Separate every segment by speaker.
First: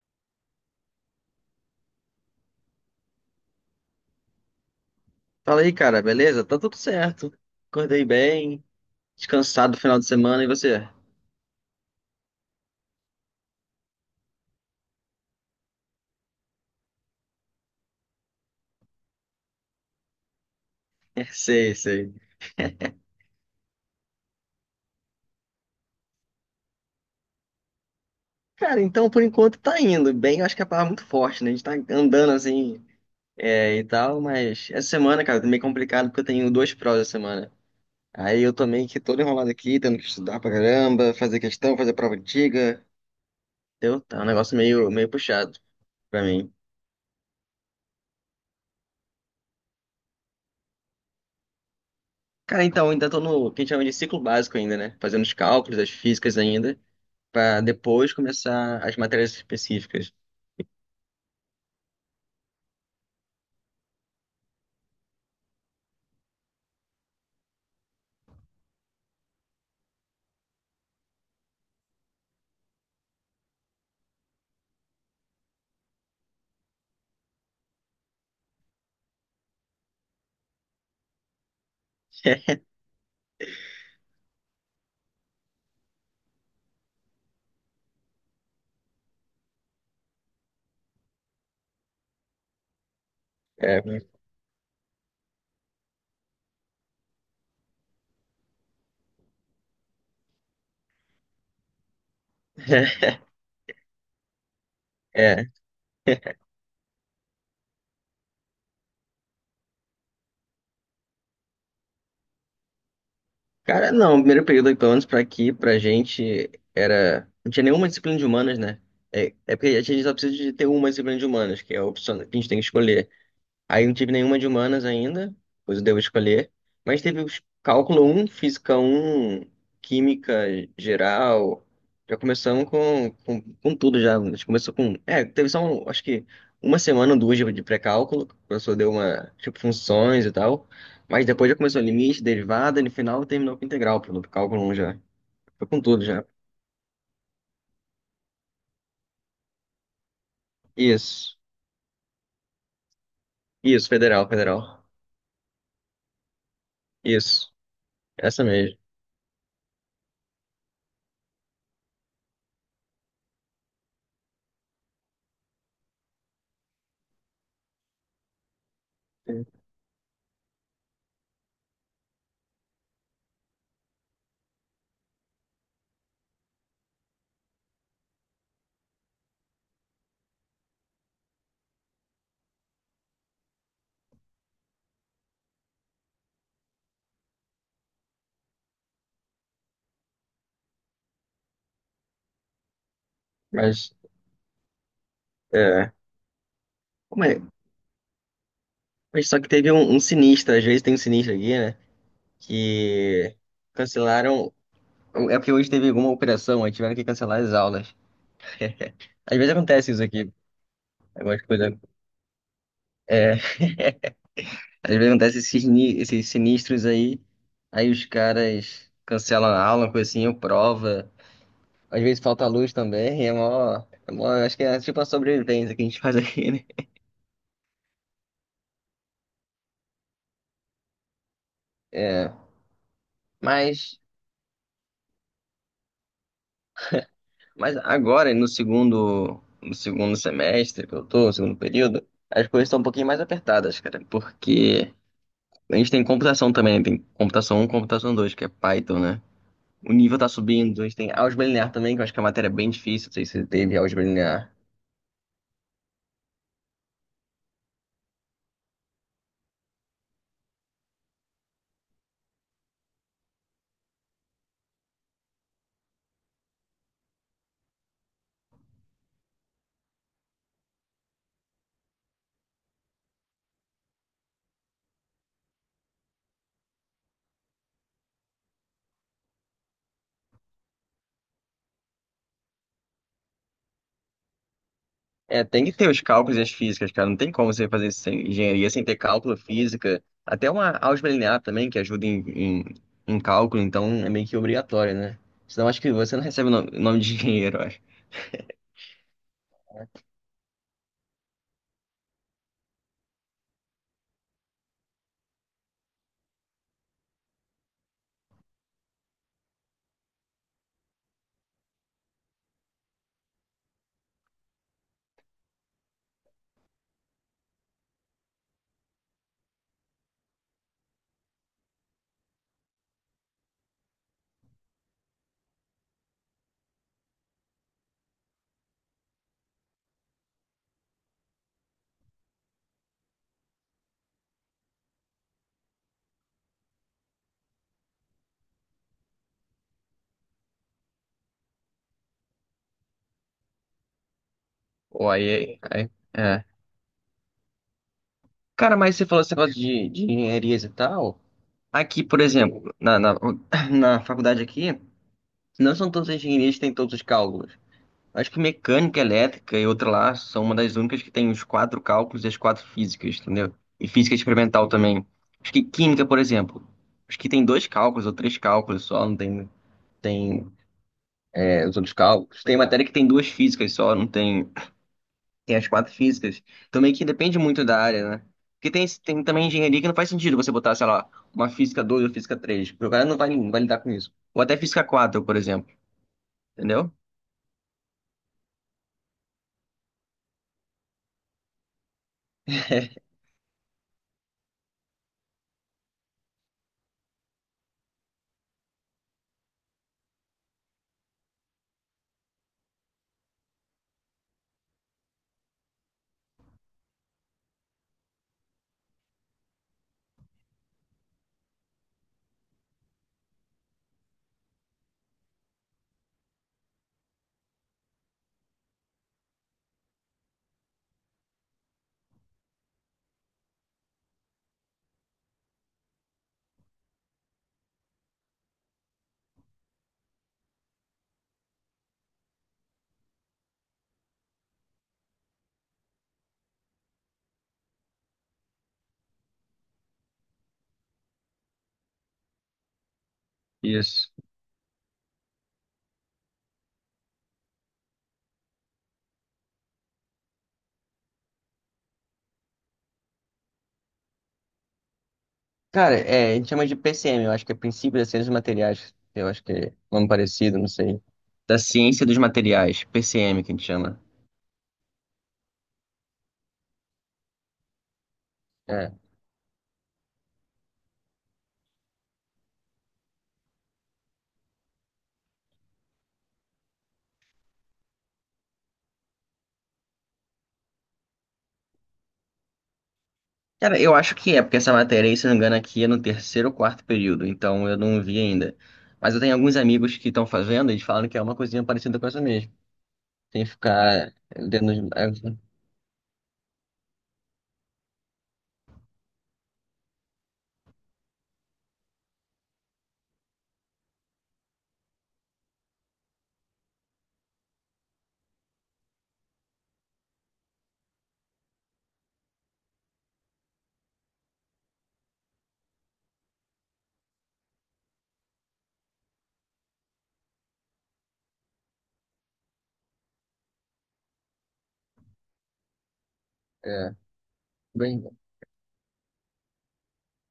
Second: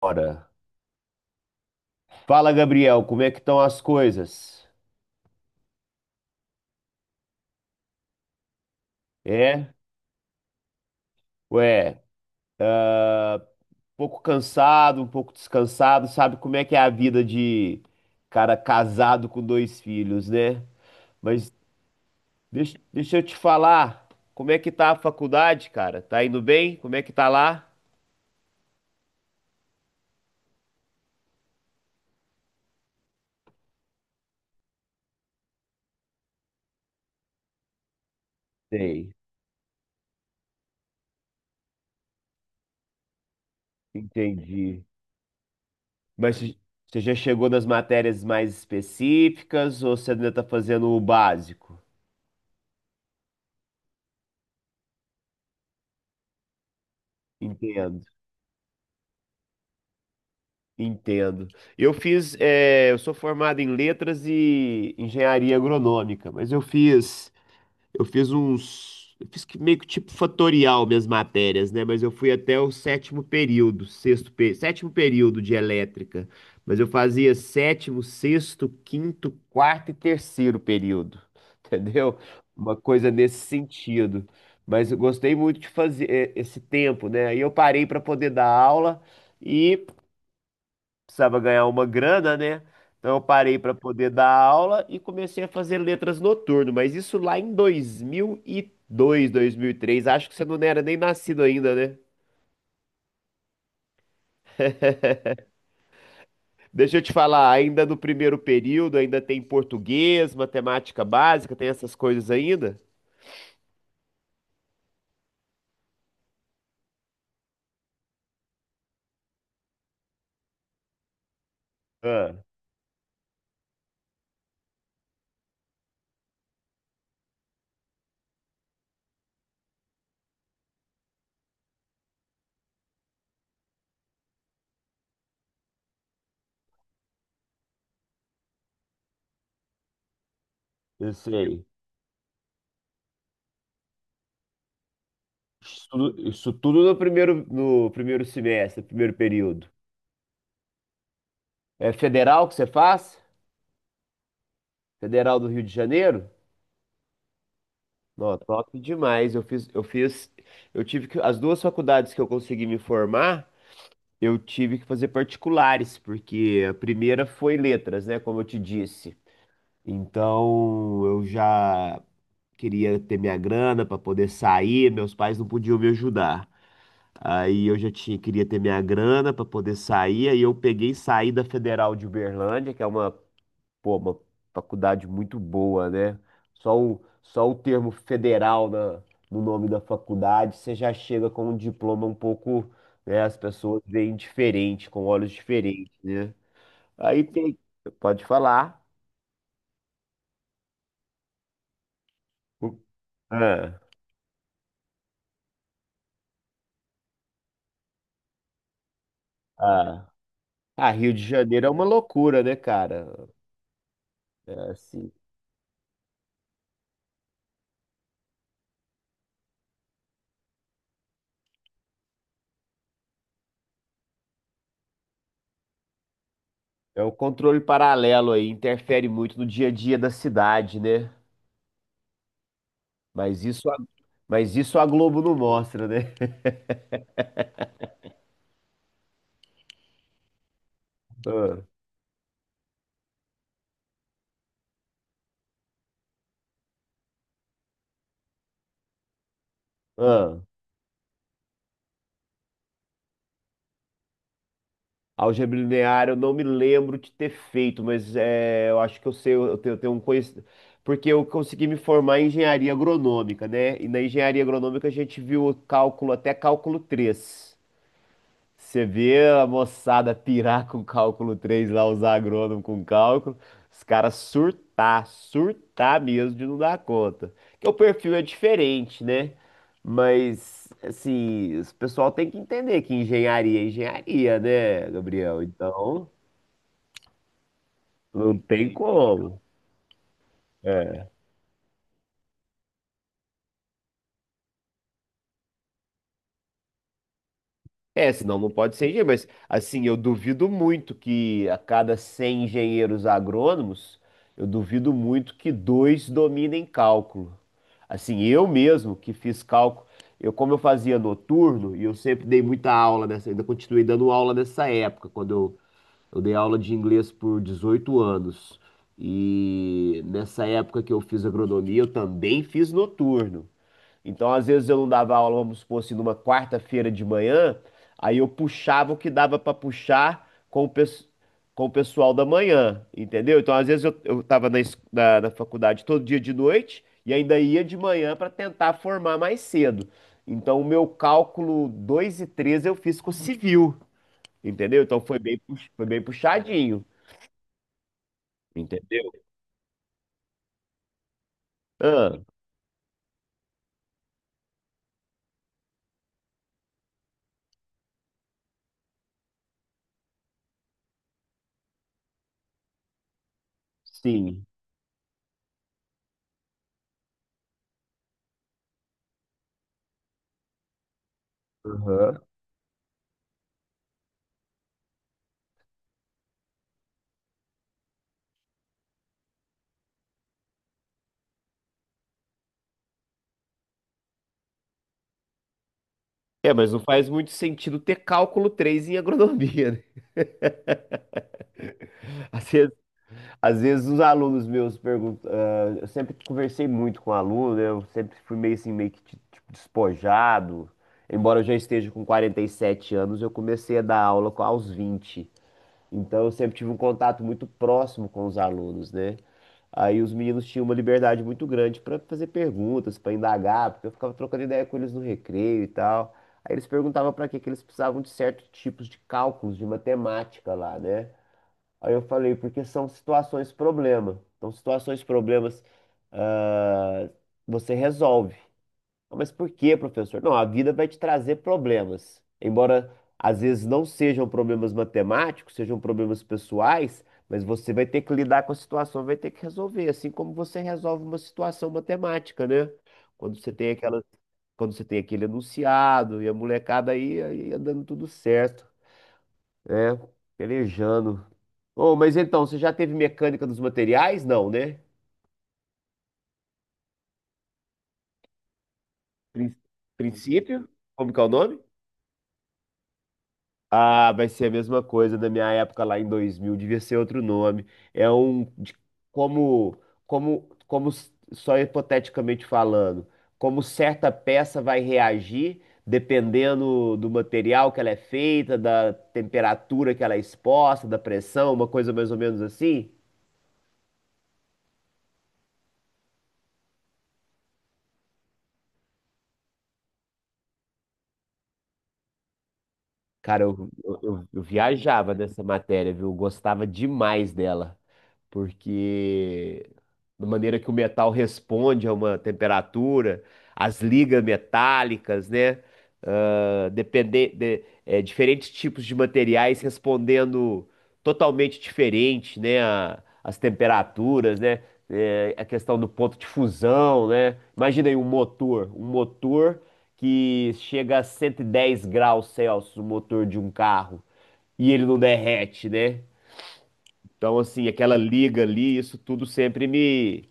Speaker 1: Ora. Fala, Gabriel, como é que estão as coisas?
Speaker 2: Fala aí, cara, beleza? Tá tudo certo. Acordei bem,
Speaker 1: É?
Speaker 2: descansado no final de semana, e você?
Speaker 1: Ué, um pouco cansado, um pouco descansado, sabe como é que é a vida de cara casado com dois filhos, né? Mas
Speaker 2: Sei, sei.
Speaker 1: deixa eu te falar, como é que tá a faculdade, cara? Tá indo bem? Como é que tá lá?
Speaker 2: Cara, então por enquanto tá indo bem, eu acho que é a palavra muito forte, né? A gente tá andando assim é, e tal, mas essa semana, cara, tá meio complicado porque eu tenho duas provas essa semana. Aí eu tô meio que
Speaker 1: Sei,
Speaker 2: todo enrolado aqui, tendo que estudar pra caramba, fazer questão, fazer prova antiga. Entendeu? Tá um negócio
Speaker 1: entendi.
Speaker 2: meio puxado pra
Speaker 1: Mas
Speaker 2: mim.
Speaker 1: você já chegou nas matérias mais específicas ou você ainda tá fazendo o básico?
Speaker 2: Cara, então, ainda tô no que a gente chama de ciclo básico ainda, né? Fazendo os cálculos, as físicas ainda, para
Speaker 1: Entendo.
Speaker 2: depois começar as matérias específicas.
Speaker 1: Entendo. Eu sou formado em letras e engenharia agronômica, mas eu fiz que meio que tipo fatorial minhas matérias, né? Mas eu fui até o sétimo período, sexto, sétimo período de elétrica, mas eu fazia sétimo, sexto, quinto, quarto e terceiro período, entendeu? Uma coisa nesse sentido. Mas eu gostei muito de fazer esse tempo, né? Aí eu parei para poder dar aula. E precisava ganhar uma grana, né? Então eu parei para
Speaker 2: É,
Speaker 1: poder dar aula e comecei a fazer letras noturno, mas isso lá em 2002, dois mil e três. Acho que você não era nem nascido ainda, né?
Speaker 2: é, é.
Speaker 1: Deixa eu te falar, ainda no primeiro período, ainda tem português, matemática básica, tem essas coisas ainda?
Speaker 2: Cara, não, o primeiro período, pelo menos pra aqui, pra gente, era. Não tinha nenhuma disciplina de humanas, né? É, é porque a gente só precisa de ter uma disciplina de humanas, que é a opção que
Speaker 1: Ah,
Speaker 2: a gente tem que escolher. Aí não tive nenhuma de humanas ainda, pois eu devo escolher. Mas teve os cálculo um, física um, química geral. Já começamos com tudo já. A gente começou com. É, teve só, acho que uma semana ou duas de pré-cálculo, que o professor deu uma, tipo, funções e tal.
Speaker 1: eu
Speaker 2: Mas depois já
Speaker 1: sei.
Speaker 2: começou limite, derivada, e no final terminou com integral, pelo cálculo um já. Foi com tudo já.
Speaker 1: Isso tudo no primeiro, no primeiro semestre, primeiro período.
Speaker 2: Isso.
Speaker 1: É federal que você faz?
Speaker 2: Isso, federal, federal.
Speaker 1: Federal do Rio de Janeiro?
Speaker 2: Isso.
Speaker 1: Não,
Speaker 2: Essa
Speaker 1: top
Speaker 2: mesmo.
Speaker 1: demais. Eu tive que, as duas faculdades que eu consegui me formar, eu tive que fazer particulares, porque a primeira foi letras, né, como eu te disse. Então, eu já queria ter minha grana para poder sair, meus pais não podiam me ajudar. Aí eu já tinha, queria ter minha grana para poder sair, aí eu peguei e saí da Federal de Uberlândia, que é uma pô, uma faculdade muito boa, né? Só o, só o termo federal na, no nome da faculdade, você já chega com um diploma um pouco, né? As pessoas
Speaker 2: Mas,
Speaker 1: veem diferente, com olhos diferentes,
Speaker 2: é
Speaker 1: né? Aí
Speaker 2: como é.
Speaker 1: tem, pode falar.
Speaker 2: Mas só que teve um sinistro, às vezes tem um sinistro aqui, né? Que
Speaker 1: Ah,
Speaker 2: cancelaram. É porque hoje teve alguma operação, aí tiveram que cancelar as aulas. Às vezes acontece isso
Speaker 1: ah,
Speaker 2: aqui,
Speaker 1: ah, Rio de
Speaker 2: algumas
Speaker 1: Janeiro é
Speaker 2: coisas.
Speaker 1: uma loucura, né, cara?
Speaker 2: É,
Speaker 1: É
Speaker 2: às vezes
Speaker 1: assim,
Speaker 2: acontece esses sinistros aí, aí os caras cancelam a aula, uma coisa assim, ou prova. Às vezes falta luz também, é mó, é mó. Acho que é tipo a sobrevivência que a gente faz aqui, né?
Speaker 1: é o controle paralelo aí, interfere muito no dia a dia da cidade, né?
Speaker 2: É.
Speaker 1: Mas isso, a-
Speaker 2: Mas.
Speaker 1: mas isso a Globo não mostra, né?
Speaker 2: Mas agora, no segundo semestre que eu tô, no segundo
Speaker 1: Ah,
Speaker 2: período, as coisas estão um pouquinho mais apertadas, cara, porque a gente tem computação também, tem computação um computação 2 que é Python, né? O nível tá
Speaker 1: ah.
Speaker 2: subindo, a gente tem álgebra linear também, que eu acho que é uma matéria é bem difícil, não sei se você teve álgebra linear.
Speaker 1: Álgebra linear, eu não me lembro de ter feito, mas é, eu acho que eu sei, eu tenho um conhecimento. Porque eu consegui me formar em engenharia agronômica, né? E na engenharia agronômica a gente viu o cálculo até cálculo três. Você vê a moçada pirar com cálculo 3 lá, usar agrônomo com cálculo, os caras surtar, surtar mesmo de não dar conta. Que o perfil é diferente, né? Mas, assim, o pessoal tem que entender que engenharia é engenharia, né, Gabriel?
Speaker 2: É, tem que ter os
Speaker 1: Então,
Speaker 2: cálculos e as físicas, cara, não tem como você fazer
Speaker 1: não tem
Speaker 2: engenharia sem ter cálculo,
Speaker 1: como.
Speaker 2: física, até uma álgebra linear também, que ajuda em cálculo, então é meio que obrigatório, né? Senão acho que você não recebe o nome de engenheiro.
Speaker 1: É, senão não pode ser engenheiro, mas assim, eu duvido muito que a cada 100 engenheiros agrônomos, eu duvido muito que dois dominem cálculo. Assim, eu mesmo que fiz cálculo, eu como eu fazia noturno e eu sempre dei muita aula nessa, ainda continuei dando aula nessa época, quando eu dei aula de inglês por 18 anos. E nessa época que eu fiz agronomia, eu também fiz noturno. Então, às vezes eu não dava aula, vamos supor assim, numa quarta-feira de manhã, aí eu puxava o que dava pra puxar com o pessoal da manhã, entendeu? Então, às vezes eu tava na faculdade todo dia de noite e ainda ia de manhã pra tentar formar mais cedo. Então, o meu cálculo 2 e 3 eu fiz com civil, entendeu? Então,
Speaker 2: Pô,
Speaker 1: foi bem,
Speaker 2: aí,
Speaker 1: foi
Speaker 2: aí,
Speaker 1: bem
Speaker 2: é.
Speaker 1: puxadinho,
Speaker 2: Cara, mas você
Speaker 1: entendeu?
Speaker 2: falou esse negócio de engenharias e tal. Aqui,
Speaker 1: Ah,
Speaker 2: por exemplo, na faculdade aqui, não são todas as engenharias que têm todos os cálculos. Acho que mecânica, elétrica e outra lá são uma das únicas que tem os quatro cálculos e as quatro físicas, entendeu? E física
Speaker 1: sim.
Speaker 2: experimental também. Acho que química, por exemplo, acho que tem dois cálculos ou três cálculos só, não tem, tem é, os outros
Speaker 1: Aham.
Speaker 2: cálculos. Tem matéria que tem duas físicas só, não tem. Tem as quatro físicas. Então meio que depende muito da área, né? Porque tem também engenharia que não faz sentido você botar, sei lá, uma física 2 ou física três. O cara não vai lidar com isso. Ou até física quatro, por exemplo.
Speaker 1: É, mas não
Speaker 2: Entendeu?
Speaker 1: faz muito sentido ter cálculo 3 em agronomia, né? Às vezes Às vezes os alunos meus perguntam, ah, eu sempre conversei muito com aluno, né? Eu sempre fui meio assim, meio que tipo, despojado. Embora eu já esteja com 47 anos, eu comecei a dar aula aos 20. Então eu sempre tive um contato muito próximo com os alunos, né? Aí os meninos tinham uma liberdade muito grande para fazer perguntas, para indagar, porque eu ficava trocando ideia com eles no recreio e tal. Aí eles perguntavam para que que eles precisavam de certos tipos de cálculos, de matemática lá, né? Aí eu falei, porque são situações problema. Então, situações problemas, ah, você resolve. "Ah, mas por quê, professor? Não, a vida vai te trazer problemas. Embora às vezes não sejam problemas matemáticos, sejam problemas pessoais, mas você vai ter que lidar com a situação, vai ter que resolver, assim como você resolve uma situação matemática, né? Quando você tem aquela,
Speaker 2: Isso.
Speaker 1: quando você tem aquele enunciado e a molecada aí, aí ia dando tudo certo. É, pelejando. Oh, mas então, você já teve mecânica dos materiais? Não, né?
Speaker 2: Cara, é, a gente chama de PCM, eu acho que é Princípio da Ciência dos Materiais. Eu acho que
Speaker 1: Prin-
Speaker 2: é nome
Speaker 1: Princípio?
Speaker 2: parecido, não sei.
Speaker 1: Como que é o nome?
Speaker 2: Da Ciência dos Materiais, PCM que a gente chama.
Speaker 1: Ah, vai ser a mesma coisa da minha época lá em 2000. Devia ser outro nome. É um de-
Speaker 2: É.
Speaker 1: como só hipoteticamente falando, como certa peça vai reagir dependendo do material que ela é feita, da temperatura que ela é exposta, da pressão, uma coisa mais ou menos assim.
Speaker 2: Cara, eu acho que é, porque essa matéria aí, se eu não me engano, aqui é no terceiro ou quarto período, então eu não vi ainda. Mas eu tenho alguns amigos que estão fazendo e eles falam que é uma coisinha parecida com essa mesmo.
Speaker 1: Cara,
Speaker 2: Sem
Speaker 1: eu, eu,
Speaker 2: ficar
Speaker 1: eu- eu
Speaker 2: dando.
Speaker 1: viajava nessa matéria, viu? Eu gostava demais dela, porque da maneira que o metal responde a uma temperatura, as ligas metálicas, né? Ah, depende, diferentes tipos de materiais respondendo totalmente diferente, né? As temperaturas, né? É, a questão do ponto de fusão, né? Imagina aí um motor que chega a 110 °C, o motor de um carro, e ele não derrete, né?
Speaker 2: É, é,
Speaker 1: Então, assim, aquela
Speaker 2: bem.
Speaker 1: liga ali, isso tudo sempre me,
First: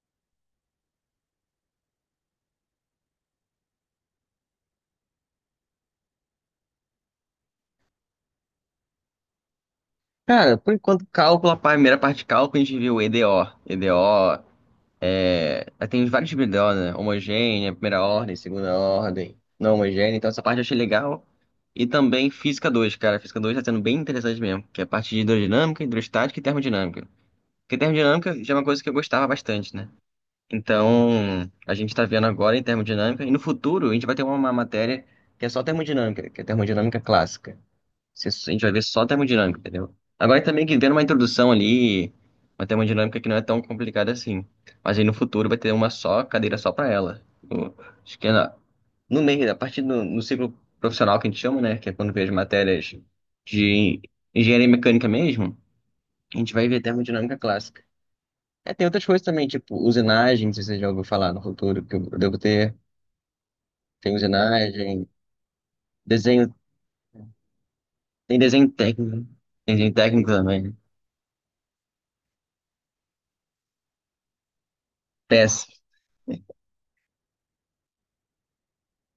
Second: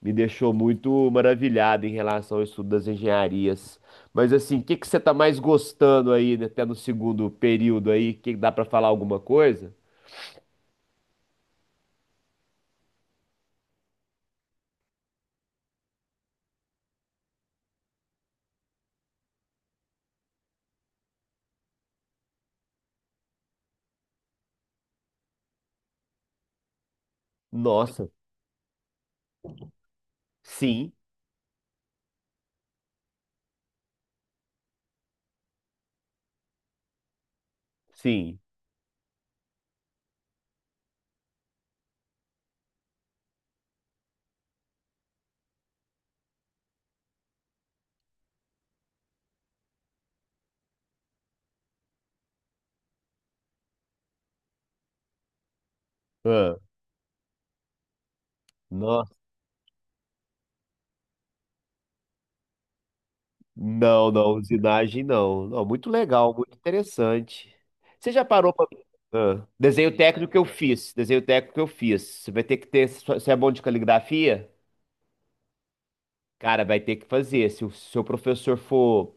Speaker 1: me deixou muito maravilhado em relação ao estudo das engenharias. Mas, assim, o que que você tá mais gostando aí, né, até no segundo período aí? Que dá para falar alguma coisa?
Speaker 2: Cara, por enquanto, cálculo, a primeira parte de cálculo, a gente viu EDO. EDO, é, aí tem vários tipos de EDO, né? Homogênea, primeira ordem, segunda ordem, não homogênea. Então, essa parte eu achei legal. E também Física dois, cara. Física 2 tá sendo bem interessante mesmo, que é a parte de hidrodinâmica, hidrostática e termodinâmica. Porque
Speaker 1: Nossa,
Speaker 2: termodinâmica já é uma coisa que eu gostava bastante, né?
Speaker 1: sim,
Speaker 2: Então, a gente tá vendo agora em termodinâmica, e no futuro a gente vai ter uma matéria que é só termodinâmica, que é termodinâmica clássica.
Speaker 1: sim.
Speaker 2: A gente vai ver só termodinâmica, entendeu? Agora é também que vendo uma introdução ali, uma termodinâmica que não é tão complicada assim. Mas aí no futuro vai ter uma só cadeira só para ela. Acho que é no meio, a partir do no ciclo profissional que a gente chama, né? Que é quando vê as matérias de engenharia mecânica mesmo, a gente
Speaker 1: Ah,
Speaker 2: vai ver termodinâmica clássica. É, tem outras coisas também, tipo usinagem, não sei se você já ouviu falar no futuro, que eu devo ter.
Speaker 1: não,
Speaker 2: Tem
Speaker 1: não, usinagem
Speaker 2: usinagem,
Speaker 1: não. Não, muito legal,
Speaker 2: desenho,
Speaker 1: muito interessante. Você já
Speaker 2: tem
Speaker 1: parou para
Speaker 2: desenho técnico. Tem desenho
Speaker 1: desenho
Speaker 2: técnico
Speaker 1: técnico que eu
Speaker 2: também.
Speaker 1: fiz, desenho técnico que eu fiz. Você vai ter que ter, você é bom de caligrafia,
Speaker 2: Péssimo.
Speaker 1: cara, vai ter que fazer. Se o seu professor for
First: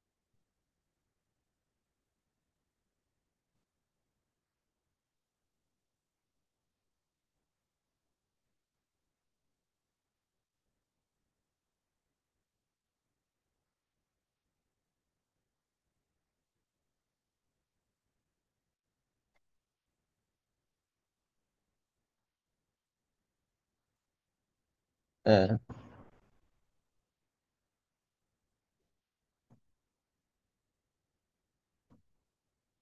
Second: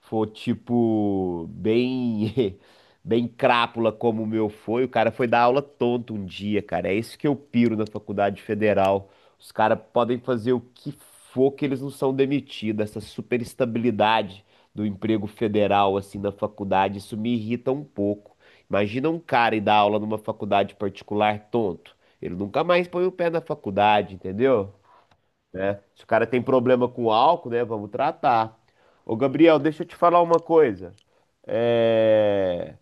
Speaker 1: for tipo bem bem crápula como o meu foi, o cara foi dar aula tonto um dia, cara. É isso que eu piro na faculdade federal. Os caras podem fazer o que for que eles não são demitidos. Essa super estabilidade do emprego federal assim na faculdade, isso me irrita um pouco. Imagina um cara ir dar aula numa faculdade particular tonto. Ele nunca mais põe o pé na faculdade, entendeu? Né? Se o cara tem problema com álcool, né? Vamos tratar. Ô, Gabriel, deixa eu te falar uma coisa. É,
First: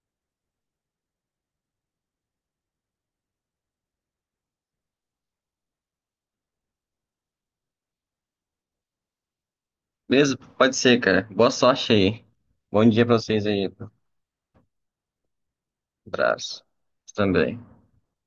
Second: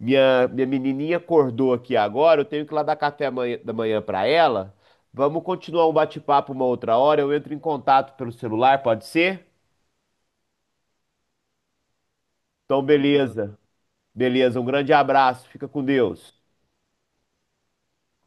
Speaker 1: Minha menininha acordou aqui agora, eu tenho que ir lá dar café da manhã pra ela. Vamos continuar um bate-papo uma outra hora. Eu entro em contato pelo celular, pode ser?
Speaker 2: Beleza? Pode ser, cara. Boa sorte aí.
Speaker 1: Então,
Speaker 2: Bom dia pra vocês
Speaker 1: beleza.
Speaker 2: aí.
Speaker 1: Beleza, um grande abraço. Fica com Deus.
Speaker 2: Abraço. Também.